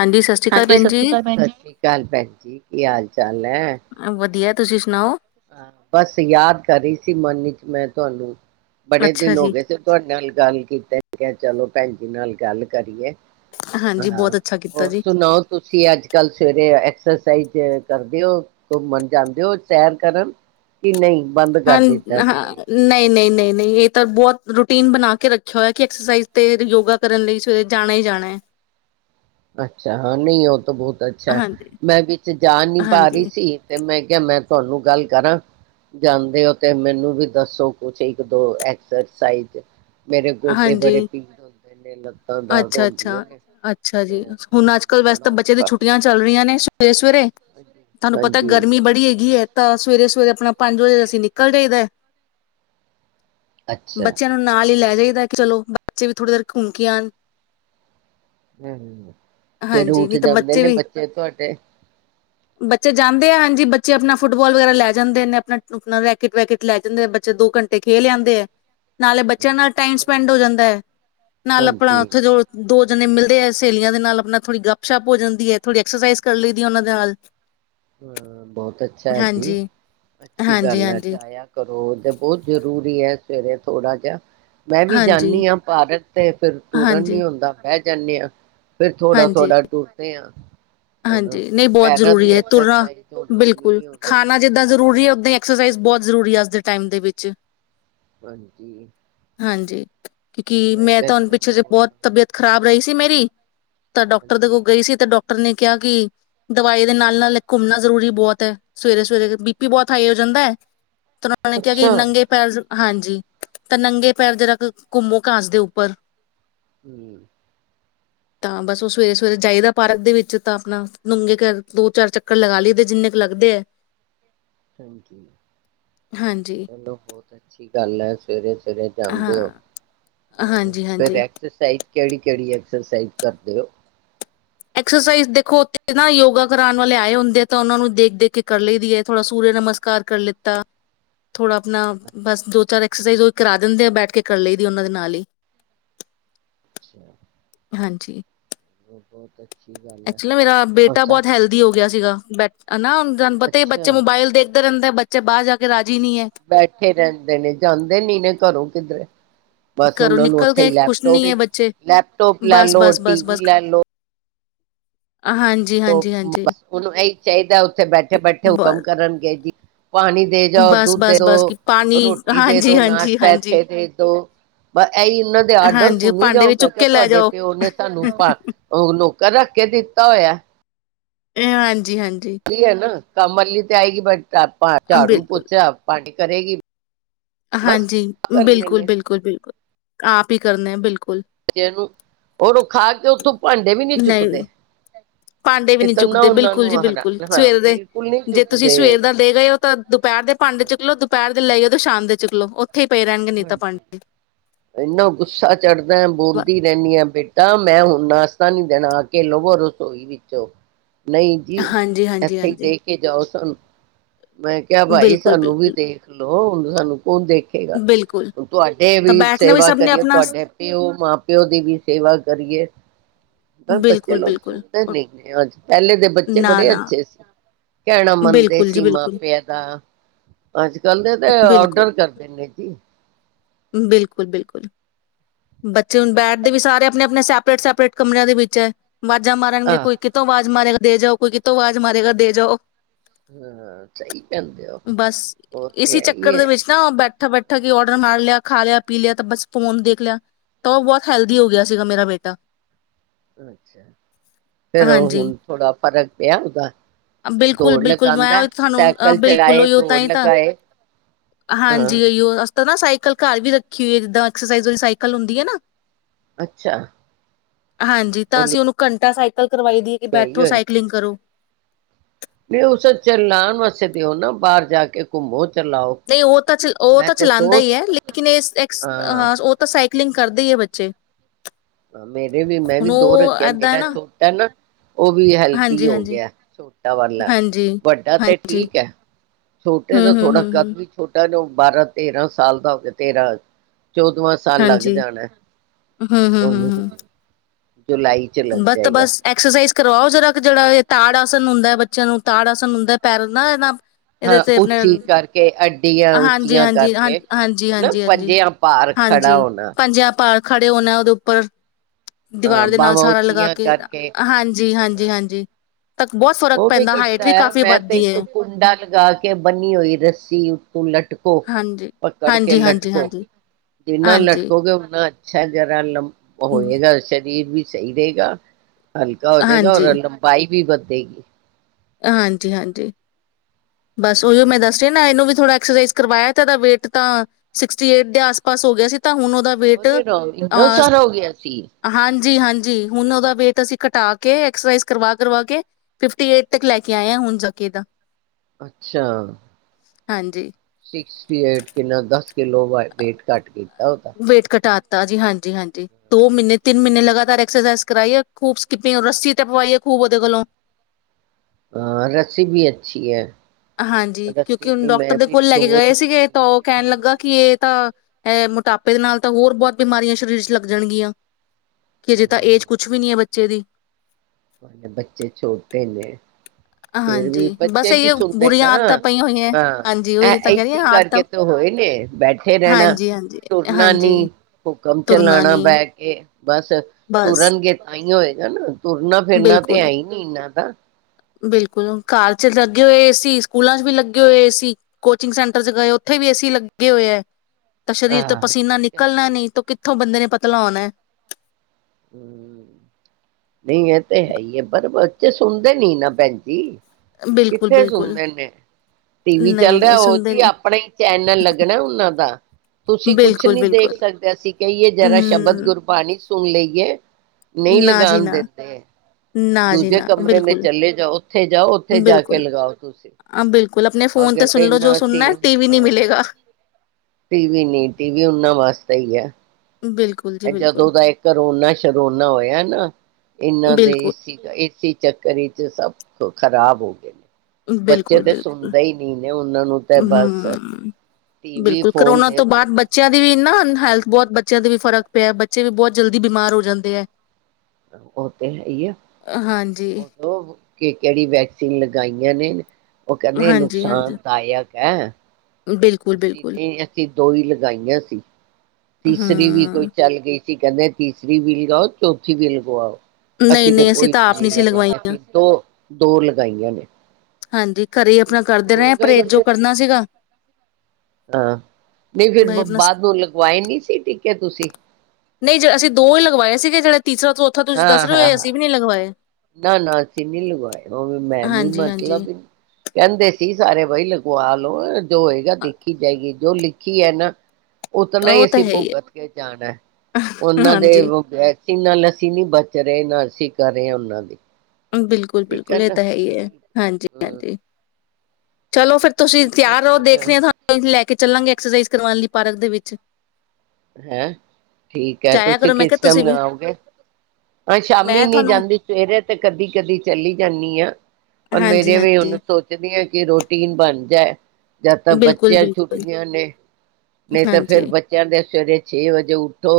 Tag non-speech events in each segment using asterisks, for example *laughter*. ਹਾਂਜੀ ਸਤਿ ਸ਼੍ਰੀ ਅਕਾਲ ਹਾਂਜੀ, ਭੈਣ ਸਤਿ ਸੀ ਕਾਲ ਭੈਣ ਜੀ। ਸਤਿ ਸੀ ਕਾਲ ਭੈਣ ਜੀ। ਕੀ ਹਾਲ-ਚਾਲ? ਆਂ ਵਧੀਆ। ਤੁਸੀਂ ਸੁਣਾਓ। ਬਸ ਯਾਦ ਕਰ ਰਹੀ ਸੀ ਮਨ ਇਚ, ਮੈਂ ਤੁਹਾਨੂੰ। ਬੜੇ ਅੱਛਾ ਦਿਨ ਹੋ ਜੀ ਗਏ ਸੀ ਤੁਹਾਡੇ ਨਾਲ ਗੱਲ ਕੀਤੇ, ਕਿਹਾ ਚਾਲੋ। ਭੈਣ ਜੀ ਨਾਲ ਗੱਲ ਕਰੀਏ। ਹਾਂਜੀ ਹਾਂ, ਬਹੁਤ ਅੱਛਾ ਕੀਤਾ ਹੋਰ ਜੀ ਸੁਣਾਓ ਤੁਸੀਂ ਅੱਜ ਕੱਲ ਸਵੇਰੇ ਐਕਸ ਐਕਸਰਸਾਈਜ਼ ਕਰਦੇ ਹੋ। ਘੁੰਮਣ ਜਾਂਦੇ ਹੋ। ਸੈਰ ਕਰਨ ਕਿ ਨਹੀ ਹਾਨ ਨਹਾ ਹਾ ਨਹੀਂ ਨਹੀਂ ਨਹੀਂ- ਨਹੀਂ ਇਹ ਤਾਂ ਬਹੁਤ ਰੂਟੀਨ ਬਣਾ ਕੇ ਰੱਖਿਆ ਹੋਇਆ ਕਿ ਐਕਸਰਸਾਈਜ਼ ਤੇ ਯੋਗਾ ਕਰਨ ਲਈ ਸਵੇਰੇ ਜਾਣਾ ਹੀ ਜਾਣਾ ਐ। ਅੱਛਾ ਹਾਂ, ਨਹੀਂ ਔ ਤਾਂ ਬਹੁਤ ਅੱਛਾ। ਹਾਂਜੀ ਮੈਂ ਵਿੱਚ ਜਾ ਨਹੀ ਪਾ ਰਹੀ ਹਾਂਜੀ ਸੀ ਤੇ ਮੈਂ ਮੈਂ ਤੁਹਾਨੂੰ ਗੱਲ ਕਰਾਂ। ਜਾਂਦੇ ਹੋ ਤੇ ਮੈਨੂੰ ਵੀ ਦੱਸੋ ਕੁਛ ਇੱਕ ਦੋ ਐਕਸਰਸਾਈਜ਼। ਮੇਰੇ ਗੋਡੇ ਹਾਂਜੀ ਬੜੇ ਪੀੜ ਹੁੰਦੇ ਨੇ ਲੱਤਾਂ ਦਰਦ ਅੱਛਾ ਹੁੰਦੀਆਂ ਅੱਛਾ ਨੇ। ਅੱਛਾ ਜੀ, ਤੇ ਹੁਣ ਅੱਜ ਕੱਲ ਵੈਸੇ ਬੜਾ ਤਾਂ ਬੱਚੇ ਦੀ ਔਖਾ ਛੁੱਟੀਆਂ ਚੱਲ ਰਹੀਆਂ ਨੇ ਸਵੇਰੇ ਤੁਹਾਨੂੰ ਪਤਾ ਹਾਂਜੀ ਗਰਮੀ ਬੜੀ ਹੈਗੀ ਐ। ਤਾਂ ਸਵੇਰੇ ਸਵੇਰੇ ਆਪਣਾ ਪੰਜ ਵਜੇ ਅਸੀਂ ਨਿਕਲ ਜਾਈਦਾ। ਅੱਛਾ ਬੱਚਿਆਂ ਨੂੰ ਨਾਲ ਹੀ ਲੈ ਜਾੲ ਚਲੋ ਬੱਚੇ ਵੀ ਥੋੜ੍ਹੀ ਦੇਰ ਘੁੰਮ ਕੇ ਆਣ। ਹੁੰ, ਸਵੇਰੇ ਉਠ ਨਹੀਂ ਤਾਂ ਜਾਂਦੇ ਨੇ ਵੀ ਬੱਚੇ ਤੁਹਾਡੇ? ਬੱਚੇ ਜਾਂਦੇ ਆ ਹਾਂਜੀ ਬੱਚੇ ਆਪਣਾ ਫੁੱਟਬਾਲ ਵਗੈਰਾ ਲੈ ਜਾਂਦੇ ਨੇ ਆਪਣਾ ਓਪਣਾ ਰੈਕਟ ਵੈਕਟ ਲੈ ਜਾਂਦੇ ਆ। ਬੱਚੇ ਦੋ ਘੰਟੇ ਖੇਲ ਏ ਆਦੇ ਐ। ਨਾਲੇ ਬੱਚਿਆਂ ਨਾਲ ਟਾਈਮ ਬਹੁਤ ਸਪ ਪਿੰਡ ਹੋ ਅੱਛਾ ਜਾਂਦਾ ਏ। ਨਾਲ ਆਪਣਾ ਹਾਂਜੀ ਐਥੇ ਜੋ ਦੋ ਜਣੇ ਮਿਲਦੇ ਏ। ਸਹੇਲੀਆਂ ਦੇ ਨਾਲ ਆਪਣਾ ਥੋੜੀ ਗੱਪ ਛਪ ਏ ਜਾਂਦੀ ਏ, ਥੋੜੀ ਐਕਸਰਸਾਈਜ਼ ਕਰ ਲਈ ਦੀ ਔਨਾ ਦੇ ਨਾਲ। ਹਾਂ ਬਹੁਤ ਅੱਛਾ ਹੈ ਜੀ ਹਾਂਜੀ ਅੱਛੀ ਹਾਂਜੀ ਗੱਲ ਹੈ ਹਾਂਜੀ ਜਾਇਆ ਕਰੋ ਤੇ ਬਹੁਤ ਜ਼ਰੂਰੀ ਹੈ। ਵੇਰੇ ਥੋੜਾ ਜਿਹਾ ਮੈਂ ਵੀ ਹਾਂਜੀ ਜਾਨੀ ਹਾਂ ਭਾਰਤ ਤੇ ਫਿਰ ਟੂਰਨ ਨੀ ਹਾਂਜੀ ਹੁੰਦਾ ਬੈ ਜਾਨੇ ਹਾਂ। ਫੇਰ ਹਾਂਜੀ ਥੋੜ੍ਹਾ-ਥੋੜ੍ਹਾ ਟੁਰਦੇ ਆ। ਹਾਂਜੀ ਨਹੀਂ ਬਹੁਤ ਜ਼ਰੂਰੀ ਹੈ ਤੁਰ ਐਕਸਰਸਾਈਜ਼ ਹੁੰਦੀ ਬਿਲਕੁਲ ਨਹੀਂ ਹੁੰਦੀ ਖਾਣਾ ਜਿੱਦਾਂ ਜਰੂਰੀ ਹੈ ਓਦਾਂ ਹੀ ਐਕਸਰਸਾਈਜ਼ ਬਹੁਤ ਜ਼ਰੂਰੀ ਹੈ ਅੱਜ ਦੇ ਟਾਈਮ ਦੇ ਵਿੱਚ। ਹਾਂਜੀ ਹਾਂਜੀ ਕਿਉਂਕਿ ਮੈਂ ਤਾਂ ਹਣ ਕਿਹਾ ਪਿੱਛੇ ਜੇ ਹੋਰ ਬਹੁਤ ਤਬੀਅਤ ਖਰਾਬ ਰਹੀ ਸੀ ਤ ਮੇਰੀ। ਤਾਂ ਡਾਕਟਰ ਦੇ ਕੋਲ ਹਾਂਜੀ ਗਈ ਸੀ ਤੇ ਡਾ ਟਰ ਨੇ ਕਿਆ ਕਿ ਦਵਾਈ ਦੇ ਨਾਲ-ਨਾਲ ਘੁੰਮਣਾ ਜ਼ਰੂਰੀ ਬੌਤ, ਸਵੇਰੇ-ਸਵੇਰੇ ਬੀਪੀ ਬੌਤ ਹਾਈ ਹੋ ਜਾਂਦਾ। ਤੇ ਓਨਾ ਨੇ ਕਿਆ ਕਿ ਅੱਛਾ ਨੰਗੇ ਪੈਰ ਹਾਂਜੀ, ਤਾਂ ਨੰਗੇ ਪੈਰ ਜਰਾ ਕ ਘੁੰਮੋ ਘਾਸ ਦੇ ਉੱਪਰ। ਹੂੰ ਤਾਂ ਬਸ ਔ ਸਵੇਰੇ ਸਵੇਰੇ ਜਾਈਦੈ ਪਾਰਕ ਦੇ ਵਿੱਚ। ਤਾਂ ਆਪਣਾ ਨੰਗੇੇ ਘਰ ਦੋ ਚਾਰ ਚੱਕਰ ਲਗਾ ਲੀਦੇ ਜਿੰਨੇ ਕ ਲੱਗਦੇ ਐ। ਹਾਂਜੀ, ਹਾਂਜੀ ਚਲੋ ਬੌਤ ਆ ਅਛੀ ਗੱਲ ਐ ਸਵੇਰੇ ਸਵੇਰੇ ਹਾਂ ਜਾਂਦੇ ਔ, ਹਾਂਜੀ ਫੇਰ ਹਾਂਜੀ ਐਕਸਰਸਾਈਜ਼ ਕੇੜੀ-ਕੇੜੀ ਹੈ ਐਕਸਰਸਾਈਜ਼ ਕਰਦੇ ਔ। ਐਕਸਰਸਾਈਜ਼ ਦੇਖੋ ਔਥੇ ਨਾ ਯੋਗਾ ਕਰਾਣ ਵਾਲੇ ਆਏ ਹੋੰਦੇ ਐ ਤਾਂ ਔਨਾਂ ਨੂੰ ਦੇਖ ਦੇਖ ਕੇ ਕਰ ਲਈ ਦੀ ਐ, ਥੋੜ੍ਹਾ ਸੂਰਿਆ ਨਮਸਕਾਰ ਕਰ ਲਿੱਤਾ, ਥੋੜਾ ਅਪਣਾ ਬਸ ਦੋ ਚਾਰ ਐਕਸਰਸਾਈਜ਼ ਓਹੀ ਕਰਾ ਦਿੰਦੇ ਐ ਬੈਠ ਕੇ ਕਰ ਲਈ ਦੀ ਔਨਾਂ ਦੇ ਨਾਲ ਈ। ਅੱਛਾ। ਹਾਂਜੀ। ਬਹੁਤ ਅੱਛੀ ਗੱਲ ਹੈ ਐਕਚੁਲੀ ਨਾ ਮੇਰਾ ਉਹ ਬੇਟਾ ਬੌਤ ਸਾਡੇ ਵੀ ਹੈਲਦੀ ਹੋ ਗਿਆ ਸੀਗਾ ਬੈਠ ਅਨਾ ਤੁਹਾਨੂੰ ਪਤਾ ਈ ਏ ਬੱਚੇ ਅੱਛਾ ਮੋਬਾਇਲ ਅੱਛਾ ਦੇਖਦਾ ਰੈੰਦੇ ਬੱਚੇ ਬਾਰ ਜਾ ਕ *unintelligible* ਬੈਠੇ ਰੈੰਦੇ ਨੇ ਜਾਂਦੇ ਨੀ ਨੇ ਘਰੋਂ ਕਿੱਧਰੇ। ਬਸ ਘਰੋਂ ਔਨਾਂ ਨੂੰ ਨਿਕਲ ਔਥੇ ਗਏ ਈ ਖੁਸ਼ ਨਹੀਂ ਹੈ ਬੱਚੇ ਲੈਪਟੋਪ-ਲੈਪਟੋਪ ਲੈ ਬਸ ਲੋ, ਬਸ ਬਸ ਟੀਵੀ ਬਸ ਲੈ ਲੋ। ਹਾਂਜੀ ਔ ਹਾਂਜੀ ਹਾਂਜੀ ਬਸ ਔਨੂੰ ਐਈ ਚਾਈਦੈ ਔਥੇ ਬੈਠੇ-ਬੈਠੇ ਬ ਹੁਕਮ ਕਰਨਗੇ ਜੀ ਪਾਣੀ ਦੇ ਜਾਓ, ਬਸ ਦੁੱਧ ਬਸ ਬਸ ਦੇਔ, ਕਿ ਪਾਣੀ ਰੋਟੀ ਦੇ ਹਾਂਜੀ ਦੋ, ਹਾਂਜੀ ਨਾਸ਼ਤਾ ਹਾਂਜੀ ਐਥੇ ਦੇ ਦੋ, ਬਾ ਐਈ ਇਨਾਂ ਦੇ ਆਡਰ ਹਾਂਜੀ ਸੁਣੀ ਭਾਂਡੇ ਜਾਓ ਵੀ ਮੈਂ ਚੁੱਕ ਕਿਆ ਕੇ ਲੈ ਤੁਵਾਡੇ ਜਾਓ ਪਿਓ ਨੇ ਸਾਨੂੰ ਪਾ ਨੌਕਰ ਰੱਖ ਕੇ ਦਿਤ ਤਾ ਹੋਯੈ। ਏ ਹਾਂਜ ਜੀ ਹਾਂਜੀ। ਕਮ ਅਲੀ ਤੇ ਆਏਗੀ ਬਕ ਸਿਆਪਾ ਅ, ਝਾੜੂ, ਬਿਲਕੁਲ, ਪੋਚਾ, ਭਾਂਡੇ। ਕਰੇਗੀ। ਬਸ ਹਾਂਜੀ, ਕਰਨੇ ਨੇ ਬਿਲਕੁਲ-ਬਿਲਕੁਲ, ਬਿਲਕੁਲ। ਆਪ ਈ ਕਰਣੈ ਬਿਲਕੁਲ। ਦੇ ਐਨੂੰ, ਔਨੂੰ ਖਾ ਕੇ ਉੱਥੋਂ ਭਾਂਡੇ ਵੀ ਨ੍ਹੀਂ ਨਹੀਂ ਚੁੱਕਦੇ। ਭਾਂਡੇ ਵੀ ਨੀ ਇਤਨਾ ਚੁੱਕਦੇ ਉਹਨਾਂ ਬਿਲਕੁਲ ਨੂੰ ਜੀ ਹਰਾ ਬਿਲਕੁਲ ਹਾਂ ਸਵੇਰ ਦੇ ਬਿਲਕੁਲ ਨਹੀਂ ਜੇ ਤੁਸੀਂ ਚੁੱਕਦੇ ਸਵੇਰ ਦਾ ਦੇ ਗਏ ਔ ਤਾਂ ਦੁਪੈਰ ਦੇ ਭਾਂਡੇ ਹਾਂ ਚੁੱਕ ਲੋ ਦੁਪੈਰ ਦੇ ਲੈ ਜੋ ਤ ਸ਼ ਸਾ਼ਮ ਦੇ ਚੂਕ ਲੋ, ਔਥ ਹਾਂਜੀ, ਏਨਾ ਗੁੱਸਾ ਚੜ੍ਹਦਾ ਬੋਲਦੀ ਰੈਣੀ ਆ, ਬੇਟ ਤਾਂ ਮੈਂ ਹੁਣ ਨਾਸ਼ਤਾ ਨੀ ਦੇਣਾ ਆ ਕੇ ਲਵੋ ਰਸੋਈ ਵਿੱਚੋਂ। ਨਹੀਂ ਜੀ ਹਾਂਜੀ, ਹਾਂਜੀ, ਇੱਥੇ ਹੀ ਹਾਂਜੀ, ਦੇ ਕੇ ਜਾਓ ਸਾਨੂੰ। ਮੈਂ ਕਿਹਾ ਭਾਈ ਬਿਲਕੁਲ, ਸਾਨੂੰ ਵੀ ਬਿਲਕੁਲ, ਦੇਖ ਲੋੋ ਹੋ ਹ ਸਾਨੂੰ ਹੁਣ ਦੇਖੇਗਾ ਬਿਲਕੁਲ। ਤੁਹਾਡੇ ਤਾਂ ਵੀ ਬੈਠਣਾ ਸੇਵਾ ਸਭ ਨੇ ਕਰੀਏ ਆਪਣਾ ਤੁਹਾਡੇ ਪਿਓ ਮਾਂ ਪਿਓ ਦੀ ਵੀ ਸੇਵਾ ਕਰੀਏ। ਪਰ ਬੱਚੇ ਬਿਲਕੁਲ, ਲੋਕ ਬਿਲਕੁਲ, ਸੁਣਦੇ ਨਹੀਂ ਅੱਜ ਪਹਿਲੇ ਦੇ ਬੱਚੇ ਨਾ, ਬੜੇ ਨਾ। ਅੱਛੇ ਸੀ। ਕਹਿਣਾ ਮੰਨਦੇ ਬਿਲਕੁਲ ਜੀ ਸੀ ਬਿਲਕੁਲ, ਮਾਪਿਆਂ ਦਾ ਅੱਜ ਕੱਲ ਦੇ ਤੇ ਔਡਰ ਕਰਦੇ ਨੇ ਜੀ। ਬਿਲਕੁਲ-ਬਿਲਕੁਲ ਬੱਚੇ ਹੁਣ ਬੈਠਦੇ ਵੀ ਸਾਰੇ ਆਪਣੇ ਆਪਣੇ-ਆਪਣੇ ਸੈਪਰੇਟ-ਸੈਪਰੇਟ ਕਮਰਿਆਂ ਦੇ ਵਿੱਚ ਹੈ। ਆਵਾਜ਼ਾਂ ਮਾਰਨਗੇ ਆਹ ਕੋਈ ਕਿਤੋਂ ਆਵਾਜ਼ ਮਾਰੇਗਾ। ਦੇ ਜਾਓ ਕੋਈ ਕਿਤੋਂ ਆਵਾਜ਼ ਮਾਰੇਗਾ ਦੇ ਜਾਓ। ਹਮ ਸਹੀ ਕਹਿੰਦੇ ਹੋ ਬਸ ਉਹ ਤੇ ਹੈ ਹੀ ਹੈ। ਬੈਠੇ ਗਈ ਆਰਡਰ ਮਾਰ ਲਿਆ। ਖਾ ਲਿਆ, ਪੀ ਲਿਆ ਤਾਂ ਬਸ ਫੋਨ ਦੇਖ ਲਿਆ ਤਾਂ ਉਹ ਬਹੁਤ ਹੈਲਦੀ ਹੋ ਗਿਆ ਸੀਗਾ ਮੇਰਾ ਬੇਟਾ। ਅੱਛਾ ਫੇਰ ਉਹ ਹਾਂਜੀ ਹੁਣ ਥੋੜਾ ਫ਼ਰਕ ਪਿਆ ਉਹਦਾ ਬਿਲਕੁਲ ਦੌੜ ਬਿਲਕੁਲ ਮੈਂ ਲਗਾਦਾ ਉਹ ਤੁਹਾਨੂੰ ਅ, ਸਾਈਕਲ ਬਿਲਕੁਲ ਚਲਾਏ, ਉਹੀਓ ਤਾਂ ਦੌੜ ਹੀ ਤਾਂ ਲਗਾਏ ਹਾਂ। ਹਾਂਜੀ ਉਹੀਓ ਅਸੀਂ ਨਾ ਸਾਈਕਲ ਘਰ ਵੀ ਰੱਖੀ ਹੋਈ ਹੈ ਜਿੱਦਾਂ ਐਕਸਰਸਾਈਜ਼ ਸਾਈਕਲ ਹੁੰਦੀ ਹੈ ਨਾ। ਅੱਛਾ ਹਾਂਜੀ ਤਾਂ ਉਹ ਅਸੀਂ ਉਹਨੂੰ ਘੰਟਾ ਸ ਕਰਵਾਈ ਦੀ ਹੈ ਕਿ ਲਿਖਿਆ ਹੀ ਬੈਠੋ ਹੋਇਆ ਸਾਈਕਲਿੰਗ ਕਰੋ। ਨਹੀਂ ਉਸੇ ਚੱਲਣਾ ਵੈਸੇ ਦਿਓ ਨਾ ਬਾਹਰ ਜਾ ਕੇ ਘੁੰਮ ਹੋ ਨਹੀਂ ਉਹ ਤਾਂ ਚ ਉਹ ਤਾਂ ਚਲਾਉਂਦਾ ਹੀ ਹੈ ਲੇਕਿਨ ਹਾਂ ਉਹ ਤਾਂ ਸ ਸਕਕਲਿੰਗ ਕਰਦੇ ਹੀ ਹੈ ਬੱਚੇ। ਮੇਰੇ ਵੀ ਮੈਂ ਵੀ ਹੁਣ ਦੋ ਉਹ ਰੱਖਿਆ ਏਦਾਂ ਹੈ ਮੇਰਾ ਨਾ ਛੋਟਾ ਨਾ ਉਹ ਵੀ ਹੈਲਥੀ ਹਾਂਜੀ ਹੋ ਹਾਂਜੀ ਗਿਆ ਛੋਟਾ ਵਾਲਾ, ਹਾਂਜੀ ਵੱਡਾ ਤੇ ਹਾਂਜੀ ਠੀਕ ਹੈ ਛੋਟੇ ਹੂੰ ਦਾ ਹੂੰ ਥੋੜਾ ਹੂੰ ਕਦ ਹੂੰ ਵੀ ਛੋਟਾ ਨਾ ਬਾਰਾਂ, ਤੇਰਾਂ ਸਾਲ ਦਾ ਹੋ ਗਿਆ ਤੇਰਾਂ ਚੌਦਵਾਂ ਸਾਲ ਲੱਗ ਜਾਣਾ। ਹਮ-ਹਮ, ਉਹਨੂੰ ਹਮ-ਹਮ ਜੁਲਾਈ ਚ ਲੱਗ ਬਸ ਤਾਂ ਜਾਏਗਾ ਬੱਸ ਐਕਸਰਸਾਈਜ਼ ਕਰਵਾਓ ਜਿਹੜਾ ਕਿ ਜਿਹੜਾ ਤਾੜ ਆਸਨ ਹੁੰਦਾ ਬੱਚਿਆਂ ਨੂੰ ਤਾੜ ਆਸਨ ਹੁੰਦਾ ਹੈ ਪੈਰ ਨਾ ਇਹ ਹਾਂ ਉੱਚੀ ਕਰਕੇ ਡੀਆ ਹਾਂਜੀ ਉੱਚੀਆਂ ਹਾਂਜੀ ਹਾਂ- ਕਰਕੇ ਹਾਂਜੀ ਹਨਾ ਹਾਂਜੀ ਪੰਜਿਆਂ ਭਾਰ ਖੜਾ ਹੋਣਾ। ਪਾਰ ਖੜੇ ਹੋਣਾ ਉਹਦੇ ਉੱਪਰ ਹਾਂ ਦੀਵਾਰ ਦੇ ਨਾਲ ਬਾਹਵਾਂ ਸਾਰਾ ਲਗਾ ਉੱਚੀਆਂ ਕੇ ਕਰਕੇ ਹਾਂਜੀ ਹਾਂ ਹਾਂਜੀ-ਹਾਂਜੀ ਉਹ ਵੀ ਕੀਤਾ ਹੈ ਮੈਂ ਤੇ ਇੱਕ ਹੈ ਕੁੰਡਾ ਲਗਾ ਕੇ ਬੰਨੀ ਹੋਈ ਰੱਸੀ। ਹੁਣ ਲਟਕੋ ਹਾਂਜੀ, ਪਕੜ ਕੇ ਹਾਂਜੀ, ਹਾਂਜੀ, ਲਟਕੋ ਹਾਂਜੀ। ਜਿੰਨਾ ਹਾਂਜੀ, ਲਟਕੋਗੇ ਨਾ ਉਨ੍ਹਾ ਅੱਛਾ ਜਰਾ ਲਮ ਹੋਏਗਾ ਸਰੀਰ ਵੀ ਸਹੀ ਰਏ ਗਾ। ਹਲਕਾ ਹੋ ਜਾਏਗਾ ਔਰ ਹਾਂਜੀ, ਲੰਬਾਈ ਵੀ ਵੱਧੇਗੀ। ਹਾਂਜੀ-ਹਾਂਜੀ ਬਸ ਉਹੀਓ ਹਾਂ ਮੈਂ ਦੱਸ ਰੀ ਨਾ ਇਹਨੂੰ ਵੀ ਥੋੜਾ ਐਕਸਰਸਾਈਜ਼ ਕਰਵਾਇਆ ਤੇ ਇਹਦਾ ਵੇਟ ਤਾਂ ਸਿਕਸਟੀ ਏਟ ਦੇ ਆਸ-ਪਾਸ ਹੋ ਗਿਆ ਸੀ। ਤਾਂ ਹੁਣ ਉਹਦਾ ਬੇਟ ਅਰੇ ਰਾਮ ਇੰਨਾ ਅਹ ਸਾਰਾ ਹੋ ਗਿਆ ਸੀ ਹਾਂਜੀ-ਹਾਂਜੀ ਹੁਣ ਉਹਦਾ ਵੇਟ ਅਸੀਂ ਘਟਾ ਕੇ ਐਕਸਰਸਾਈਜ਼ ਕਰਵਾ-ਕਰਵਾ ਕੇ ਫਿਫਟੀ ਏਟ ਤੱਕ ਲੈਕੇ ਆਏ ਹਾਂ ਹੁਣ ਜਾਕੇ ਇਹਦਾ। ਅੱਛਾ ਹਾਂਜੀ। ਸਿਕਸਟੀ ਏਟ ਕਿੰਨਾ ਦੱਸ ਕਿਲੋ ਵੇਟ ਘੱਟ ਕੀ ਵੇਟ ਕਟਾ ਜੀ ਹਾਂਜੀ-ਹਾਂਜੀ ਦੋ ਮਹੀਨੇ ਤਿੰਨ ਮਹੀਨੇ ਲਗਾਤਾਰ ਐਕਸਰਸਾਈ ਕਰਾਈਏ ਖੂਬ ਸਕੀਪਿੰਗ ਰੱਸੀ ਤਪਵਾਈ ਏ ਖੂਬ ਉਹਦੇ ਕੋਲੋਂ। ਹਾਂ ਰੱਸੀ ਵੀ ਅੱਛੀ ਹੈ। ਹਾਂਜੀ ਕਿਉਂਕਿ ਰੱਸੀ ਹੁਣ ਵੀ ਡਾਕਟਰ ਮੈਂ ਦੇ ਵੀ ਕੋਲ ਲੈ ਕੇ ਦੋ ਗਏ ਸੀਗੇ ਰੱਸੀਆਂ ਤਾਂ ਲਿਆਈ ਉਹ ਕਹਿਣ ਲੱਗਾ ਹਾਂਜੀ ਕਿ ਇਹ ਤਾਂ ਇਹ ਮੋਟਾਪੇ ਦੇ ਨਾਲ ਤਾਂ ਹੋਰ ਬਹੁਤ ਬਿਮਾਰੀਆਂ ਸਰੀਰ ਚ ਲੱਗ ਜਾਣਗੀਆਂ। ਕਿ ਅਜੇ ਤਾਂ ਹਾਂ ਏਜ ਕੁਛ ਵੀ ਨਹੀਂ ਹੈ ਬੱਚ ਚੇ ਦੀ। ਬੱਚੇ ਛੋਟ ਨੇ ਫੇਿਰ ਵੀ ਹਾਂਜੀ ਬਸ ਬੱਚੇ ਨੀ ਇਹ ਸੁਣਦੇ ਬੁਰੀਆਂ ਨਾ ਆਦਤਾਂ ਪਈਆਂ ਹੋਈਆਂ ਹਾਂ ਹਾਂਜੀ ਉਹੀ ਤਾਂ ਇਹ ਕਹਿ ਰਹੀ ਇਸੇ ਹਾਂ ਕਰਕੇ ਆਦਤਾਂ ਤੇ ਹੋਏ ਨੇ ਬੈਠੇ ਰਹਿਣਾ ਹਾਂਜੀ ਹਾਂਜੀ ਤੁਰਨਾ ਨੀ ਹਾਂਜੀ ਹੁਕਮ ਤੁਰਨਾ ਚਲਾਉਣਾ ਨਹੀਂ ਬਹਿ ਕੇ ਬਸ ਬਸ ਤੁਰਨਗੇ ਤਾਂ ਹੀ ਹੋਏ *unintelligible* ਤੁਰਨਾ ਫਿਰਨਾ ਤੇ ਬਿਲਕੁਲ ਹੈ ਹੀ ਨਹੀਂੀ ਇਨਾ ਦਾ ਬਿਲਕੁਲ ਘਰ ਚ ਲੱਗੇ ਹੋਏ ਇਸ ਸਕੂਲਾਂ ਚ ਵੀ ਲੱਗੇ ਹੋਏ ਏਸੀ ਕੋਚਿੰਗ ਸੈਂਟਰ ਚ ਗਏ ਉੱਥੇ ਵੀ ਏਸੀ ਲੱਗੇ ਹੋਏ ਹੈ ਤਾਂ ਸਰੀਰ ਤੋਂ ਹਾਂ ਪਸੀਨਾ ਸਹੀ ਕਹਿ ਨਿਕਲਣਾ ਨਹੀਂ ਤ ਕਿ ਇੱਥੋਂ ਬੰਦੇ ਨੇ ਪਤਾ ਲਾਉਣਾ ਹੈ ਨਹੀਂ ਇਹ ਤੇ ਹੈ ਹੀ ਹੈ ਪਰ ਬੱਚੇ ਸੁਣਦੇ ਨੀ ਨਾ ਭੈਣ ਜੀ ਬਿਲਕੁਲ ਕਿੱਥੇ ਬਿਲਕੁਲ ਸੁਣਦੇ ਨੇ ਟੀ ਵੀ ਨਹੀਂ ਚੱਲ ਰਿਹਾ ਨਹੀਂ ਹੋ ਸੁਣਦੇ ਜੀ ਨੀ ਆਪਣਾ ਹੀ ਚੈਨਲ ਲੱਗਣਾ ਉਹਨਾਂ ਦਾ ਤੁਸੀਂ ਕੁੱਛ ਬਿਲਕੁਲ ਨੀ ਦੇਖ ਬਿਲਕੁਲ ਸਕਦੇ ਅਸੀਂ ਕਹੀਏ ਜਰਾ ਸ਼ਬਦ ਹਮ ਗੁਰਬਾਣੀ ਸੁਣ ਲਈ *unintelligible* ਨਹੀਂ ਨਾ ਜੀ ਲਗਾਉਣ ਨਾ ਦਿੰਦੇ ਨਾ ਜੀ ਦੂਜੇ ਨਾ ਕਮਰੇ ਮੇ ਬਿਲਕੁਲ ਚਲੇੇ ਜਾਓ ਓਥੇ ਜਾਓ ਓਥੇ ਜਾ ਕੇ ਬਿਲਕੁਲ ਲਗਾਓ ਤੁਸੀਂ ਹਾਂ ਬਿਲਕੁਲ ਆਪਣੇ ਫੋਨ ਅਗੇ ਸੁਣ ਤੇ ਲਓ ਜੋ ਇਨ੍ਹਾਂ ਸੀ ਸੁਣਨਾ ਹੈ ਟੀ ਵੀ ਨਹੀਂ ਅ ਮਿਲੇਗਾ ਟੀਵੀ ਨੀ ਟੀ ਵੀ ਉਹਨਾਂ ਵਾਸਤੇ ਹੀ ਐ ਬਿਲਕੁਲ ਜੀ ਬਿਲਕੁਲ ਜਦੋਂ ਦਾ ਏ ਕਰੋਨਾ ਸ਼ਰੋਨਾ ਹੋਇਆ ਨਾ ਇਹਨਾਂ ਦੇ ਬਿਲਕੁਲ ਏਸੀ ਏਸੀ ਚੱਕਰ ਈ ਚ ਸਭ ਖ਼ਰਾਬ ਹੋ ਗਏ ਬੱਚੇ ਬਿਲਕੁੱਲ ਤੇ ਬਿਲਕੁੱਲ ਸੁਣਦੇ ਹੀ ਨਹੀਂ ਨੇ ਉਹਨਾਂ ਨੂੰ ਤੇ ਬਸ ਹੂੰ ਟੀ ਵੀ ਬਿਲਕੁੱਲ ਫੋਨ ਕਰੋਨਾ ਦੇ ਤੋਂ ਦਿਓ ਬਾਅਦ ਬੱਚਿਆਂ ਦੀ ਵੀ ਨਾ ਹੈਲਥ ਬਹੁਤ ਬੱਚਿਆਂ ਦੇ ਵੀ ਫਰਕ ਪਿਆ ਬੱਚੇ ਵੀ ਬਹੁਤ ਜਲਦੀ ਬਿਮਾਰ ਹੋ ਜਾਂਦੇ ਐ ਓ ਤੇ ਹੈ ਈ ਆ ਹਾਂਜੀ, ਓ *unintelligible* ਕਿਹੜੀ ਵੈਕਸੀਨ ਲਗਾਈਆਂ ਨੇ ਓ ਕਹਿੰਦੇ ਹਾਂਜੀ, ਹਾਂਜੀ ਨੁਕਸਾਨਦਾਇਕ ਹੈ ਬਿਲਕੁਲ, ਅਸੀਂ ਬਿਲਕੁਲ ਇਹ ਅਸੀਂ ਦੋ ਹੀ ਲਗਾਈਆਂ ਸੀ ਤੀਸਰੀ ਵੀ ਕੋਈ ਹੂੰ ਚੱਲ ਗਈ ਅਸੀਂ ਕਦੇ ਤੀਸਰੀ ਬੀ ਲਗਾਓ ਚੌਥੀ ਬੀ ਲਗਵਾਓ ਨਹੀਂ, ਅਸੀਂ ਤਾਂ ਨਹੀਂ ਕੋਈ ਆਪ ਨੀ ਨਹੀਂ ਸੀ ਲਗਵਾਈਆਂ ਕ ਦੋ ਦੋ ਲਗਾਈਆਂ ਨੇ ਹਾਂਜੀ। ਘਰੇ ਆਪਣਾ ਤੁਸੀਂ ਕਰਦੇ ਦੋ ਰਹੇ ਆ ਲਗਾਈ ਪਰੇਜ਼ ਜੋ ਸੀ? ਕਰਨਾ ਸੀਗਾ ਹਾਂ ਨਹੀਂ ਫਿਰ ਬਾਈ ਆਪਣਾ ਬਾਅਦ ਦੋ ਲਗਵਾਏ ਨੀ ਸੀ ਟੀਕੇ ਤੁਸੀਂ ਨਹੀਂ ਜ ਅਸੀਂ ਦੋ ਹੀ ਲਗਵਾਏ ਸੀਗੇ ਜਿਹੜਾ ਤੀਸਰਾ ਚੌਥਾ ਤੁਸੀਂ ਦੱਸ ਰਹੇ ਹੋ ਅਸੀਂ ਵੀ ਨੀ ਲਗਵਾਏ ਨਾ ਨਾ ਅਸੀਂ ਨੀ ਲਵਾਏ ਮੈਂ ਵੀ ਹਾਂਜੀ, ਹਾਂਜੀ ਮਤਲਬ ਕਹਿੰਦੇ ਸੀ ਸਾਰੇ ਬਾਈ ਲਗਵਾ ਲੋ ਜੋ ਹੋਏਗਾ ਦੇਖੀ ਜਾਏਗੀ ਜੋ ਲਿਖੀ ਐ ਨਾ ਉਤਨਾ ਹੀ ਉਹ ਤਾਂ ਅਸੀਂ ਹੈ ਭੁਗਤ ਕੇ ਜਾਣਾ ਹੈ ਉਹਨਾਂ ਦੇ ਹਾਂਜੀ *unintelligible* ਅਸੀਂ ਨਾਲ ਅੱਸੀਂ ਨੀ ਬਚ ਰਹੇ ਨਾ ਅਸੀਂ ਕਰ ਰਹੇ ਆ ਉਹਨਾਂ *inaudible* ਬਿਲਕੁੱਲ ਠੀਕ ਬਿਲਕੁੱਲ ਇਹ ਨਾ ਤਾਂ ਹੈ ਈ ਐ ਹੂੰ ਹਾਂਜੀ-ਹਾਂਜੀ ਚਲੋ ਫੇਰ ਤੁਸੀਂ ਇਹ ਤਾਂ ਤਿਆਰ ਰਹੋ ਚੱਲ ਦੇਖਣੇ ਆ ਤੁਹਾਨੂੰ ਵੀਲੈ ਕੇ ਚੱਲਾਂਗੇ ਐਕਸਸਾਈਜ਼ ਕਰਵਾਨ ਲਈ ਪਾਰਕ ਦੇ ਵਿੱਚ ਹੈਂ ਠੀਕ ਹੈ ਜਾਇਆ ਤੁਸੀਂ ਕਰੋ ਮੈਂ ਕਿਹਾ ਕਿਸ ਟਾਈਮ ਤੁਸੀਂ ਵੀ ਜਾਓਗੇ ਹਾਂ ਸ਼ਾਮੀ ਮੈਂ ਨੀ ਤੁਹਾਨੂੰ ਜਾਂਦੀ ਸਵੇਰੇ ਤੇ ਕਦੀ ਕਦੀ ਚੱਲ ਜਾਂਦੀ ਆ ਪਰ ਹਾਂਜੀ ਮੇਰੀ ਵੀ ਹੁਣ ਹਾਂਜੀ ਸੋਚਦੀ ਆ ਕਿ ਰੋਟੀਨ ਬਣ ਜਾੈ ਜਦ ਤਾਂ ਬਿਲਕੁਲ ਬੱਚਿਆਂ ਬਿਲਕੁਲ ਛੁੱਟੀਆਂ ਨੇ ਨਹੀਂ ਤਾਂ ਫੇਿਰ ਹਾਂਜੀ ਬੱਚਿਆਂ ਦੇ ਸਵੇਰੇ ਛੇ ਵਜੇ ਉੱਠੋ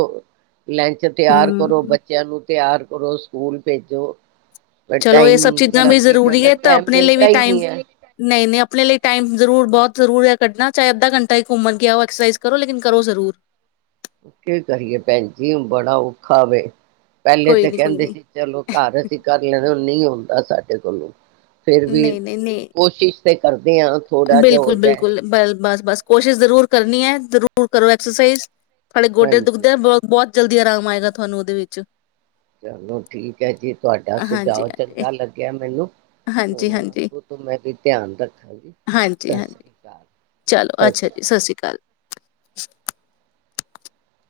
ਲੰਚ ਤਿਆਰ ਕਰੋ ਹਮ ਬੱਚਿਆਂ ਨੂੰ ਤਿਆਰ ਕਰੋ ਸਕੂਲ ਭੇਜੋ ਪਰ ਚਲੋ ਇਹ ਟਾਈਮ ਸਭ ਚੀਜ਼ਾਂ ਲੱਗ ਵੀ ਹੀ ਜ਼ਰੂਰੀ ਜਾਂਦਾ ਹੈ ਤਾਂ ਟਾਈਮ ਆਪਣੇ ਲਈ ਮਿਲਦਾ ਵੀ ਹੀ ਟਾਈਮ ਨਹੀਂ ਹੈ ਨਹੀਂ ਨਹੀਂ ਆਪਣੇ ਲਈ ਟਾਈਮ ਜ਼ਰੂਰ ਬਹੁਤ ਜ਼ਰੂਰ ਹੈ ਕੱਢਣਾ ਚਾਹੇ ਅੱਧਾ ਘੰਟਾ ਇੱਕ ਘੁੰਮਣ ਕੇ ਆਓ ਐਕਸਰਸਾਈਜ਼ ਕਰੋ ਲੇਕਿਨ ਕਰੋ ਜ਼ਰੂਰ ਕੀ ਕਰੀਏ ਭੈਣ ਜੀ ਬੜਾ ਔਖਾ ਵੇ ਪਹਿਲੇ ਕੋਈ ਤਾਂ ਨਹੀਂ ਕੋਈ ਕਹਿੰਦੇ ਨਹੀਂ ਸੀ ਚਲੋ ਘਰ ਅਸੀਂ ਕਰ ਲੈਦੇ ਨਹੀਂ ਹੁੰਦਾ ਸਾਡੇ ਕੋਲੋਂ ਫੇਿਰ ਵੀ ਨਹੀਂ ਨਹੀਂ ਨਹੀਂ ਕੋਸ਼ਿਸ਼ ਕਰਦੇ ਹਾਂ ਥੋੜਾ ਜਿਹਾ ਬਿਲਕੁਲ ਹੋ ਜਾਏ ਬਿਲਕੁਲ ਬ ਬਸ ਬਸ ਕੋਸ਼ਿਸ਼ ਜ਼ਰੂਰ ਕਰਨੀ ਹੈ ਜ਼ਰੂਰ ਕਰੋ ਐਕਸਰਸਾਈਜ਼ ਹੇ ਗੋਡੇ ਹਾਂਜੀ ਦੁਖਦੇ ਬਹੁਤ ਜਲਦੀ ਆਰਾਮ ਆਏਗਾ ਤੁਹਾਨੂੰ ਉਹਦੇ ਵਿੱਚ ਚਲੋ ਠੀਕ ਹੈ ਜੀ ਤੁਹਾਡਾ ਹਾਂਜੀ ਸੁਝਾਵ ਹਾਂਜੀ ਚੰਗਾ ਲੱਗਿਆ ਮੈਨੂੰ ਹਾਂਜੀ, ਹੁਣ ਹਾਂਜੀ, ਅੋ ਤੋਂ ਮੈਂ ਵੀ ਧਿਆਨ ਰੱਖਾਂਗੀ ਹਾਂਜੀ ਸਤਿ ਸ੍ਰੀ ਹਾਂਜੀ ਅਕਾਲ ਚਲੋ ਅੱਛਾ ਜੀ ਸਤਿ ਸ੍ਰੀ ਅਕਾਲ *unintelligible*